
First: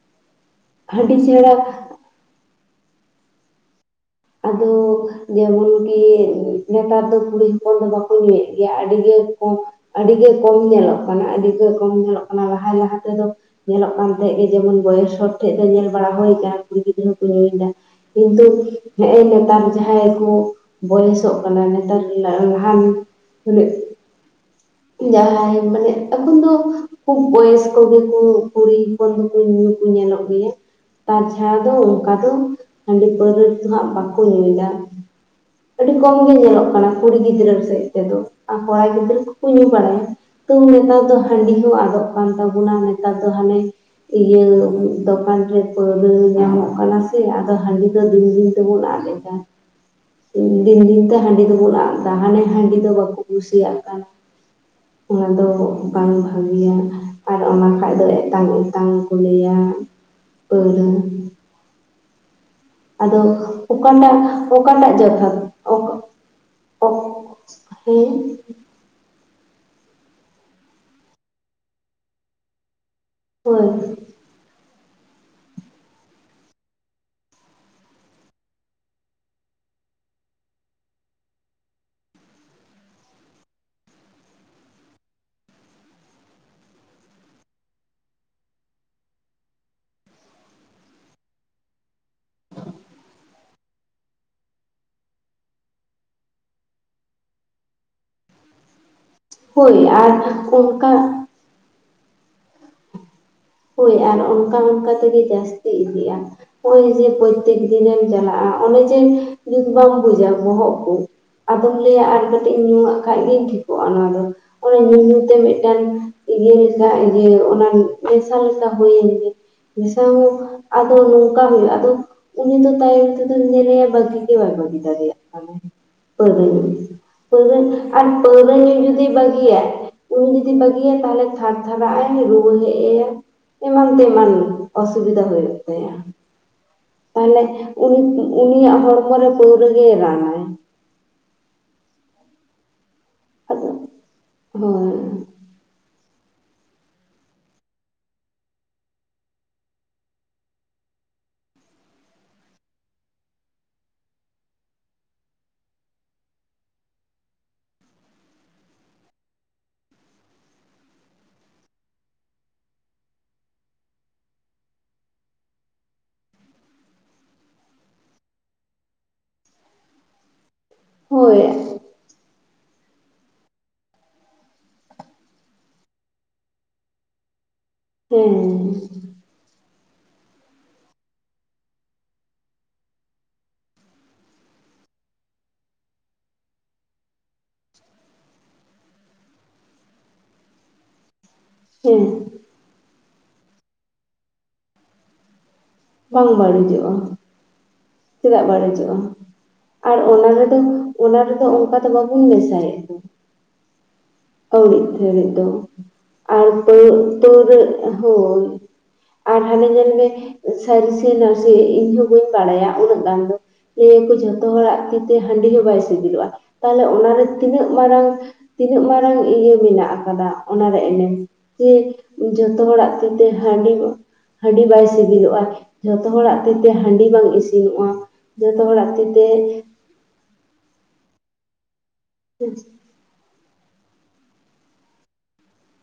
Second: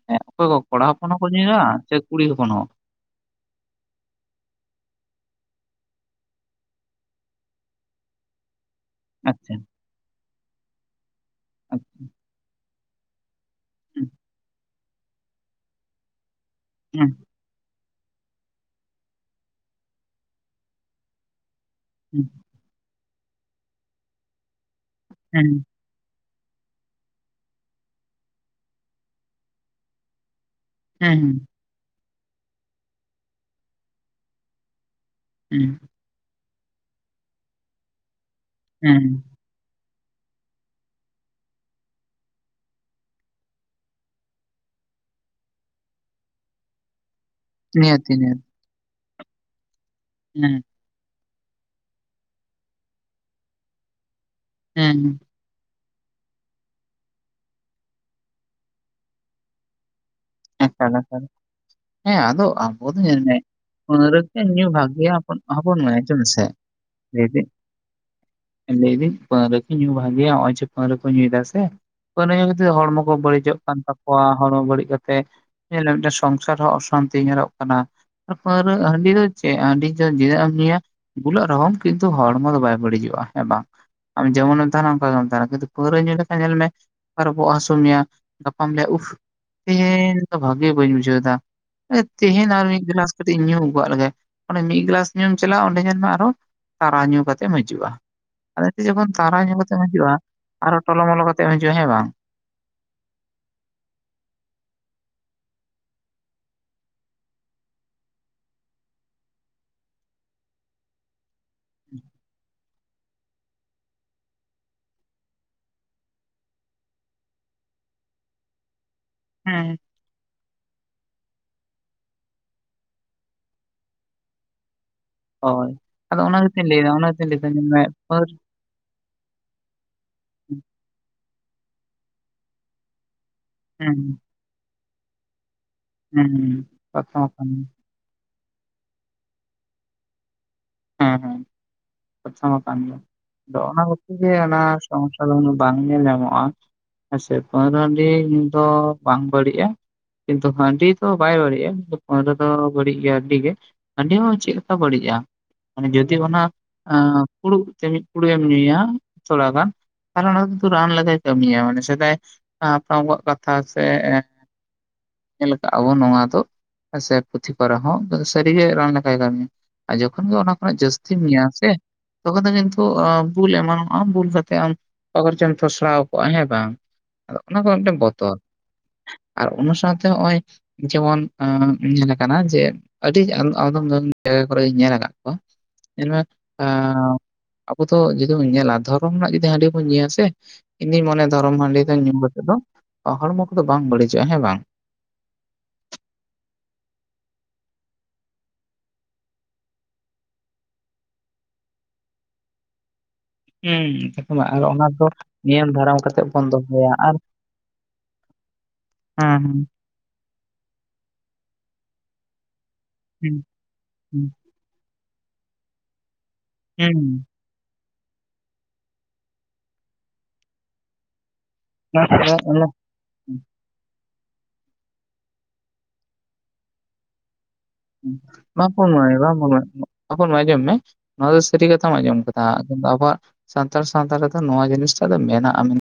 ᱦᱮᱸ ᱚᱠᱚᱭ ᱠᱚ ᱠᱚᱲᱟ ᱦᱚᱯᱚᱱ ᱦᱟᱺᱰᱤ ᱦᱚᱸᱠᱚ ᱧᱭᱟ ᱪᱷᱟᱲᱟ ᱥᱮ ᱠᱩᱲᱤ ᱦᱚᱯᱚᱱ ᱦᱚᱸ? ᱟᱫᱚ ᱡᱮᱢᱚᱱᱠᱤ ᱱᱮᱛᱟᱨ ᱫᱚ ᱠᱩᱲᱤ ᱦᱚᱯᱚᱱ ᱫᱚ ᱵᱟᱠᱚᱼᱼ ᱠᱚ ᱧᱩᱭᱮᱫ ᱜᱮᱭᱟ ᱟᱹᱰᱤ ᱜᱮ ᱠᱚᱢ ᱟᱪᱪᱷᱟ ᱟᱹᱰᱤ ᱜᱮ ᱠᱚᱢ ᱧᱮᱞᱚᱜ ᱠᱟᱱᱟ ᱟᱹᱰᱤ ᱜᱮ ᱦᱩᱸ ᱠᱚᱢ ᱧᱮᱞᱚᱜᱼᱼ ᱚᱱᱟ ᱞᱟᱦᱟᱭ ᱞᱟᱦᱟ ᱛᱮᱫᱚ ᱧᱮᱞᱚᱜ ᱠᱟᱱ ᱛᱟᱦᱮᱸᱜ ᱡᱮ ᱡᱮᱢᱚᱱ ᱵᱚᱭᱮᱥ ᱦᱚᱲ ᱴᱷᱮᱡ ᱫᱚ ᱧᱮᱞ ᱵᱟᱲᱟ ᱦᱳᱭ ᱠᱟᱱᱼᱼ ᱠᱩᱲᱤ ᱜᱤᱫᱽᱨᱟᱹ ᱦᱩᱸ ᱠᱚ ᱞᱟᱹᱭᱫᱟ ᱠᱤᱱᱛᱩ ᱮᱦᱮᱸᱼᱮ ᱱᱮᱛᱟᱨ ᱡᱟᱦᱟᱸᱭ ᱠᱚ ᱵᱚᱭᱮ ᱥᱚᱜᱼᱼ ᱠᱟᱱᱟ ᱱᱮᱛᱟᱨ ᱦᱩᱸ ᱞᱟᱦᱟᱱᱹᱜ ᱛᱟᱞᱮ ᱡᱟᱦᱟᱸᱟᱭ ᱦᱩᱸ ᱢᱟᱱᱮᱼᱼ ᱮᱠᱷᱚᱱ ᱫᱚ ᱠᱷᱩᱵ ᱵᱚᱭᱮᱥ ᱠᱚᱜᱮ ᱠᱚ ᱠᱩᱲᱤ ᱦᱚᱯᱚᱱ ᱫᱚᱠᱚ ᱧᱮᱞᱚᱜ ᱜᱮᱭᱟ᱾ ᱦᱩᱸ ᱛᱟᱪᱷᱟᱲᱟ ᱫᱚ ᱚᱱᱠᱟ ᱫᱚ ᱦᱟᱺᱰᱤ ᱯᱟᱹᱣᱨᱟᱹᱫᱚᱦᱟᱸᱜ ᱵᱟᱠᱚ ᱧᱩᱭᱫᱟ᱾ ᱦᱩᱸ ᱟᱹᱰᱤ ᱠᱚᱢ ᱜᱮ ᱧᱮᱞᱚᱜ ᱠᱟᱱᱟ ᱠᱩᱲᱤ ᱜᱤᱫᱽᱨᱟᱹ ᱥᱮᱫ ᱛᱮᱫᱚ ᱟᱨ ᱠᱚᱲᱟ ᱜᱤᱫᱽᱨᱟᱹᱼᱼ ᱦᱩᱸ ᱠᱚ ᱧᱩ ᱵᱟᱲᱟᱭᱟ ᱛᱚ ᱱᱮᱛᱟᱨ ᱫᱚ ᱦᱟᱺᱰᱤ ᱦᱚᱸ ᱟᱫᱚᱜ ᱠᱟᱱ ᱛᱟᱵᱚᱱᱟ ᱱᱮᱛᱟᱨ ᱫᱚ ᱦᱟᱱᱮᱼᱼ ᱤᱭᱟᱹ ᱫᱚᱠᱟᱱ ᱨᱮ ᱯᱟᱹᱣᱨᱟᱹ ᱧᱟᱢᱚᱜ ᱠᱟᱱᱟ ᱥᱮ ᱟᱨᱼᱼ ᱦᱟᱹᱰᱤᱸ ᱫᱚ ᱱᱤᱦᱟᱹᱛᱤ ᱫᱤᱱ ᱱᱤᱦᱟᱹᱛᱤ ᱫᱤᱱ ᱛᱮᱵᱚ ᱟᱫ ᱮᱫᱟ ᱦᱩᱸ ᱾ ᱫᱤᱱ ᱫᱤᱱ ᱦᱟᱹᱰᱤᱸ ᱫᱚᱵᱚᱱ ᱟᱫ ᱮᱫᱟ ᱦᱟᱱᱮ ᱦᱟᱹᱰᱤᱸ ᱫᱚ ᱵᱟᱠᱚ ᱠᱩᱥᱤᱭᱟᱜ ᱠᱟᱱᱟ ᱦᱮᱸ ᱚᱱᱟ ᱫᱚᱼᱼ ᱵᱟᱝ ᱵᱷᱟᱹᱜᱤᱭᱟ ᱟᱨ ᱚᱱᱟ ᱠᱷᱟᱱ ᱫᱚ ᱮᱛᱟᱝ ᱮᱛᱟᱝ ᱠᱚ ᱞᱟᱹᱭᱟ᱾ ᱯᱟᱹᱣᱨᱟᱹ [unintelligible] ᱟᱫᱚᱜᱼᱟ ᱟᱵᱚ ᱫᱚ ᱟᱫᱚ ᱧᱮᱞ ᱢᱮ ᱚᱠᱟᱴᱟᱜ ᱯᱟᱹᱨᱩᱭᱟ ᱠᱤ ᱧᱩ ᱚᱠᱟᱴᱟᱜ ᱵᱷᱟᱜᱮᱭᱟ ᱡᱚᱛᱷᱟᱛ ᱦᱚᱯᱚᱱ ᱦᱚᱯᱚᱱ ᱚᱠ ᱢᱟᱹᱭ ᱟᱡᱚᱢ ᱢᱮ ᱥᱮᱼᱼ ᱚᱠ ᱦᱮᱸ? ᱞᱟᱹᱭᱫᱟᱹᱧ ᱯᱟᱹᱣᱨᱟᱹ ᱠᱩ ᱧᱩ ᱵᱷᱟᱹᱜᱮᱭᱟ ᱱᱚᱜ ᱚᱭ ᱡᱮ ᱯᱟᱹᱣᱨᱟᱹ ᱠᱚ ᱧᱩᱭᱮᱫᱫᱟ ᱥᱮ ᱯᱟᱹᱣᱨᱟᱹ ᱧᱩᱛᱮᱫ ᱦᱚᱲᱢᱚᱼᱼ ᱠᱚ ᱵᱟᱹᱲᱤᱡᱚᱜ ᱦᱳᱭ ᱠᱟᱱ ᱛᱟᱠᱚᱣᱟ ᱦᱚᱲᱢᱚ ᱵᱟᱹᱲᱤᱡᱼᱼ ᱢᱤᱫᱴᱮᱱ ᱥᱚᱝᱥᱟᱨ ᱦᱚᱸ ᱚᱥᱟᱱᱛᱤ ᱧᱮᱞᱚᱜ ᱠᱟᱱᱟ᱾ ᱯᱟᱹᱣᱨᱟᱹ ᱦᱟᱹᱰᱤᱸ ᱫᱚ ᱪᱮᱫ ᱦᱟᱹᱰᱤᱸ ᱛᱤᱱᱟᱹᱜ ᱮᱢ ᱧᱩᱭᱟ᱾ ᱵᱩᱞᱟᱹᱜ ᱨᱮᱦᱚᱢ ᱠᱤᱱᱛᱩ ᱦᱚᱲᱢᱚ ᱫᱚ ᱵᱟᱭ ᱵᱟᱹᱲᱤᱡᱚᱜᱼᱟ ᱦᱮᱸ ᱵᱟᱝ? ᱟᱢ ᱡᱮᱢᱚᱱᱢ ᱛᱟᱦᱮᱱᱟ ᱚᱱᱠᱟ ᱜᱮᱢ ᱛᱟᱦᱮᱱᱟ ᱠᱤᱱᱛᱩ ᱯᱟᱹᱣᱨᱟᱹ ᱧᱩ ᱞᱮᱠᱷᱟᱱ ᱧᱮᱞ ᱢᱮᱼᱼ ᱟᱨ ᱵᱚᱜ ᱦᱟᱹᱥᱩ ᱢᱮᱭᱟ ᱜᱟᱯᱟᱢ ᱞᱮ ᱩᱯᱷᱼᱼ ᱛᱮᱦᱮᱧ ᱫᱚ ᱵᱷᱟᱜᱮ ᱵᱟᱹᱧ ᱵᱩᱡᱷᱟᱹᱣ ᱫᱟ᱾ ᱛᱮᱦᱮᱧ ᱟᱨ ᱢᱤᱫ ᱜᱞᱟᱥ ᱠᱟᱹᱴᱤᱡ ᱧᱩᱫ ᱟᱹᱜᱩᱭᱟᱜ ᱞᱮᱜᱮ ᱚᱱᱮ ᱢᱤᱫ ᱜᱞᱟᱥ ᱧᱩᱢ ᱪᱟᱞᱟᱜᱼᱟ ᱚᱸᱰᱮ ᱧᱮᱞ ᱢᱮ ᱟᱨᱚᱼᱼ ᱛᱟᱨᱟ ᱧᱩ ᱠᱟᱛᱮᱢ ᱦᱤᱡᱩᱜᱼᱟ ᱟᱫᱚ ᱢᱤᱫᱴᱤᱡ ᱡᱚᱠᱷᱚᱱ ᱛᱟᱨᱟ ᱧᱩ ᱠᱟᱛᱮᱢ ᱦᱳᱭ ᱦᱤᱡᱩᱜᱼᱟ ᱟᱨ ᱟᱨᱚ ᱚᱱᱠᱟ ᱴᱚᱞᱚᱢᱚᱞᱚ ᱠᱟᱛᱮᱜᱼᱼ ᱛᱮᱢ ᱦᱤᱡᱩᱜ-ᱟ ᱦᱮᱸ ᱵᱟᱝ, ᱦᱳᱭ ᱟᱨ ᱚᱱᱠᱟ ᱚᱱᱠᱟ ᱛᱮᱜᱮ ᱡᱟᱹᱥᱛᱤ ᱤᱫᱤᱜᱼᱟ᱾ ᱱᱚᱜ ᱚᱭ ᱡᱮ ᱯᱨᱚᱛᱮᱠ ᱫᱤᱱᱮᱢ ᱪᱟᱞᱟᱜᱼᱟ ᱚᱱᱮ ᱡᱮ ᱡᱩᱛ ᱵᱟᱢ ᱵᱩᱡᱟ ᱵᱚᱦᱚᱜ ᱠᱚ᱾ ᱟᱫᱚᱢ ᱞᱟᱹᱭᱟ ᱟᱨ ᱠᱟᱹᱴᱤᱡ ᱤᱧ ᱧᱩᱣᱟᱜ ᱠᱷᱟᱡ ᱜᱤᱧ ᱴᱷᱤᱠᱚᱜᱼᱟ ᱱᱚᱣᱟ ᱫᱚ᱾ ᱚᱱᱟ ᱧᱩ ᱧᱩ ᱛᱮ ᱢᱤᱫᱴᱟᱝ ᱤᱭᱟᱹ ᱞᱮᱠᱟ ᱤᱭᱟᱹ ᱚᱱᱟ ᱢᱮᱥᱟ ᱞᱮᱠᱟ ᱦᱩᱭᱮᱱ ᱜᱮ᱾ ᱦᱩᱸ ᱱᱮᱥᱟ ᱦᱚᱸ ᱟᱫᱚ ᱱᱚᱝᱠᱟ ᱦᱩᱭᱩᱜᱼᱟ ᱟᱫᱚᱼᱼ ᱩᱱᱤ ᱫᱚ ᱛᱟᱭᱚᱢ ᱛᱮ ᱫᱚᱢ ᱧᱮᱞᱮᱭᱟ ᱵᱟᱹᱜᱤ ᱜᱮ ᱵᱟᱭ ᱵᱟᱹᱜᱤ ᱫᱟᱲᱮᱭᱟᱜ᱾ ᱠᱟᱱᱟ ᱦᱳᱭ ᱟᱫᱚ ᱚᱱᱟ ᱯᱟᱹᱣᱨᱟᱹ ᱧᱩ ᱜᱮᱛᱚᱧ ᱞᱟᱹᱭᱫᱟ ᱚᱱᱟ ᱜᱮᱛᱚᱧ ᱞᱟᱹᱭᱫᱟ ᱯᱟᱹᱣᱨᱟᱹ ᱧᱮᱞ ᱧᱩ ᱢᱮ ᱟᱨ ᱯᱟᱹᱣᱨᱟᱹᱼᱼ ᱩᱱᱤ ᱯᱟᱹᱣᱨᱟᱹ ᱧᱩ ᱡᱩᱫᱤ ᱵᱟᱹᱜᱤᱭᱟᱭ ᱩᱱᱤ ᱡᱩᱫᱤ ᱵᱟᱹᱜᱤᱭᱟᱭ ᱛᱟᱦᱚᱞᱮ ᱛᱷᱟᱨ ᱛᱷᱟᱨᱟᱜᱼᱟᱭ ᱨᱩᱣᱟᱹ ᱦᱮᱡ ᱟᱭᱟᱼᱼ ᱮᱢᱟᱱ ᱦᱮᱸ ᱛᱮᱢᱟᱱ ᱚᱥᱩᱵᱤᱫᱷᱟ ᱦᱩᱭᱩᱜ ᱛᱟᱭᱟ ᱦᱮᱸ ᱠᱟᱛᱷᱟ ᱢᱟ ᱛᱟᱦᱚᱞᱮ᱾ ᱠᱟᱱ ᱜᱮᱭᱟ ᱩᱱᱤ ᱩᱱᱤᱭᱟᱜ ᱦᱚᱲᱢᱚ ᱨᱮ ᱯᱟᱹᱣᱨᱟᱹ ᱜᱮᱭ ᱨᱟᱱᱟᱭ᱾ ᱦᱩᱸ ᱦᱩᱸ ᱠᱟᱛᱷᱟᱢᱟ ᱠᱟᱱ ᱜᱮᱭᱟ ᱟᱫᱚ ᱚᱱᱟ ᱠᱷᱟᱹᱛᱤᱨ ᱜᱮ ᱚᱱᱟ ᱦᱳᱭ ᱥᱚᱢᱚᱥᱥᱟ᱾ ᱫᱚ ᱵᱟᱝ ᱧᱮᱞ ᱧᱟᱢᱚᱜᱼᱟ ᱦᱮᱸ ᱥᱮ ᱯᱟᱹᱣᱨᱟᱹ ᱦᱟᱹᱰᱤᱸ ᱧᱩ ᱫᱚ ᱵᱟᱝ ᱵᱟᱹᱲᱤᱡᱼᱟ᱾ ᱠᱤᱱᱛᱩ ᱦᱟᱹᱰᱤᱸ ᱫᱚ ᱵᱟᱭ ᱵᱟᱹᱲᱤᱡᱼᱟ ᱠᱤᱱᱛᱩ ᱯᱟᱹᱣᱨᱟᱹ ᱫᱚ ᱵᱟᱹᱲᱤᱡ ᱜᱮᱭᱟ ᱟᱹᱰᱤ ᱜᱮ᱾ ᱦᱟ. ᱰᱤ ᱦᱚᱸ ᱪᱮᱫ ᱞᱮᱠᱟ ᱵᱟᱹᱲᱤᱡᱼᱟ, ᱢᱟᱱᱮ ᱡᱩᱚᱫᱤ ᱚᱱᱟ ᱯᱷᱩᱲᱩᱜ ᱛᱮ ᱢᱤᱫ ᱯᱷᱩᱲᱩᱜ ᱮᱢ ᱧᱩᱭᱟ ᱛᱷᱚᱲᱟ ᱜᱟᱱᱼᱼ ᱟᱨ ᱚᱱᱟ ᱨᱟᱱ ᱞᱮᱠᱟᱭ ᱠᱟᱹᱢᱤᱭᱟ ᱢᱟᱱᱮ ᱥᱮᱫᱟᱭ ᱦᱟᱲᱟᱢ ᱠᱚᱣᱟᱜ ᱠᱟᱛᱷᱟ ᱥᱮᱼᱼ ᱧᱮᱞ ᱠᱟᱜ ᱟᱵᱚᱱ ᱱᱚᱣᱟ ᱫᱚ ᱥᱮ ᱯᱩᱛᱷᱤ ᱠᱚᱨᱮ ᱦᱚᱸ ᱥᱟᱹᱨᱤᱜᱮ ᱨᱟᱱ ᱞᱮᱠᱟᱭ ᱠᱟᱹᱢᱤᱭᱟ᱾ ᱟᱨ ᱡᱚᱠᱷᱚᱱ ᱜᱮ ᱚᱱᱟ ᱠᱷᱚᱱᱟᱜ ᱡᱟᱹᱥᱛᱤᱢ ᱦᱳᱭ ᱧᱩᱭᱟ ᱥᱮᱼᱼ ᱛᱚᱠᱷᱚᱱ ᱫᱚ ᱠᱤᱱᱛᱩ ᱵᱩᱞ ᱮᱢᱟᱱᱚᱜ ᱟᱢ ᱵᱩᱞ ᱠᱟᱛᱮᱜ ᱮᱢᱼᱼ ᱚᱠᱟ ᱠᱚᱨᱮᱪᱚᱢ ᱛᱷᱚᱥᱲᱟᱣ ᱠᱚᱜᱼᱟ ᱦᱮᱸ ᱵᱟᱝ ᱟᱫᱚ ᱚᱱᱟ ᱠᱚ ᱢᱤᱫᱴᱮᱱ ᱵᱚᱛᱚᱨ᱾ ᱦᱮᱸ ᱟᱨ ᱚᱱᱟ ᱥᱟᱶᱛᱮ ᱱᱚᱜᱼᱚᱭᱼᱼ ᱡᱮᱢᱚᱱ ᱧᱮᱞᱠᱟᱱᱟ ᱡᱮ ᱟᱹᱰᱤ ᱟᱫᱚᱢ ᱡᱟᱭᱜᱟᱼᱼ ᱠᱚᱨᱮᱜ ᱤᱧ ᱧᱮᱞ ᱟᱠᱟᱫ ᱠᱟᱜ ᱠᱚᱣᱟ ᱟᱵᱚ ᱫᱚ ᱡᱩᱫᱤ ᱵᱚᱱ ᱧᱮᱞᱟ ᱫᱷᱚᱨᱚᱢ ᱨᱮᱱᱟᱜ ᱡᱩᱫᱤ ᱦᱟᱹᱰᱤ ᱵᱚᱱ ᱧᱩᱭᱟ ᱥᱮ ᱤᱧ ᱫᱩᱧ ᱢᱚᱱᱮᱼᱼ ᱫᱷᱚᱨᱚᱢ ᱦᱟᱹᱰᱤ ᱫᱚ ᱦᱮᱸ ᱧᱩ ᱠᱟᱛᱮᱜ ᱫᱚ ᱦᱚᱲᱢᱚ ᱠᱚᱫᱚ ᱵᱟᱝ ᱵᱟᱹᱲᱤᱡᱚᱜᱼᱟ ᱦᱮᱸ ᱵᱟᱝ? ᱵᱟᱝ ᱵᱟᱹᱲᱤᱡᱚᱜᱼᱟ, ᱪᱮᱫᱟᱜ ᱵᱟᱹᱲᱤᱡᱚᱜᱼᱟ᱾ ᱟᱨ ᱚᱱᱟ ᱨᱮᱫᱚ ᱚᱱᱟ ᱨᱮᱫᱚ ᱚᱱᱠᱟ ᱫᱚ ᱵᱟᱵᱩᱱ ᱢᱮᱥᱟᱭᱮᱫ ᱫᱚ᱾ ᱦᱩᱸ ᱮᱠᱫᱚᱢ, ᱟᱨ ᱟᱹᱣᱲᱤᱡ ᱚᱱᱟ ᱫᱷᱟᱹᱨᱤᱡ ᱫᱚ ᱱᱤᱭᱚᱢ ᱫᱷᱟᱨᱟᱢ ᱠᱟᱛᱮᱜ ᱵᱚᱱ ᱟᱨ ᱫᱚᱦᱚᱭᱟ ᱟᱨ ᱴ [unintelligible] ᱦᱳᱭ ᱟᱨ ᱦᱮᱸ ᱦᱟᱱᱮ ᱧᱮᱞ ᱢᱮ, ᱥᱟᱹᱨᱤ ᱥᱮ ᱱᱟᱥᱮ ᱤᱧ ᱦᱚᱸ ᱵᱟᱹᱧ ᱵᱟᱲᱟᱭᱟ ᱩᱱᱟᱹᱜ ᱜᱟᱱ ᱦᱮᱸ ᱫᱚ ᱞᱮᱭᱟᱹ ᱠᱚ ᱡᱷᱚᱛᱚᱼᱼ ᱡᱷᱚᱛᱚ ᱦᱚᱲᱟᱜ ᱛᱤ ᱛᱮ ᱦᱟᱹᱰᱤ ᱦᱚᱸ ᱵᱟᱭ ᱥᱤᱵᱤᱞᱚᱜᱼᱟ ᱛᱟᱦᱚᱞᱮ ᱦᱩᱸ ᱚᱱᱟᱨᱮᱼᱼ ᱛᱤᱱᱟᱹᱜ ᱢᱟᱨᱟᱝ ᱛᱤᱱᱟᱹᱜ ᱢᱟᱨᱟᱝ ᱤᱭᱟᱹ ᱢᱮᱱᱟᱜ ᱟᱠᱟᱫᱟ ᱚᱱᱟᱨᱮ ᱮᱱᱮᱢ᱾ ᱦᱳᱭ ᱡᱚᱛᱚ ᱦᱩᱸ ᱦᱚᱲᱟᱜ ᱛᱤ ᱛᱮ ᱦᱟᱹᱰᱤ ᱦᱟᱹᱰᱤ ᱵᱟᱭ ᱥᱤᱵ ᱵᱤᱞᱚᱜ-ᱟ ᱡᱷᱚᱛᱚ ᱦᱚᱲᱟᱜ ᱛᱤ ᱛᱮ ᱦᱟᱹᱰᱤ ᱵᱟᱝ ᱤᱥᱤᱱᱼᱼ ᱵᱟᱝ [inaudible] ᱦᱚᱯᱚᱢ ᱢᱟᱹᱭ ᱟᱸᱡᱚᱢ ᱢᱮ ᱱᱚᱣᱟ ᱫᱚ ᱥᱟᱹᱨᱤ ᱠᱟᱛᱷᱟᱢ ᱟᱸᱡᱚᱢ ᱠᱟᱫᱟ ᱟᱫᱩ ᱟᱵᱚᱣᱟᱜ ᱥᱟᱱᱛᱟᱲ ᱥᱟᱶᱛᱟ ᱨᱮᱫᱚ ᱱᱚᱣᱟ ᱡᱤᱱᱤᱥᱴᱟᱜ ᱫᱚ ᱢᱮᱱᱟᱜ-ᱟ ᱢᱮᱱ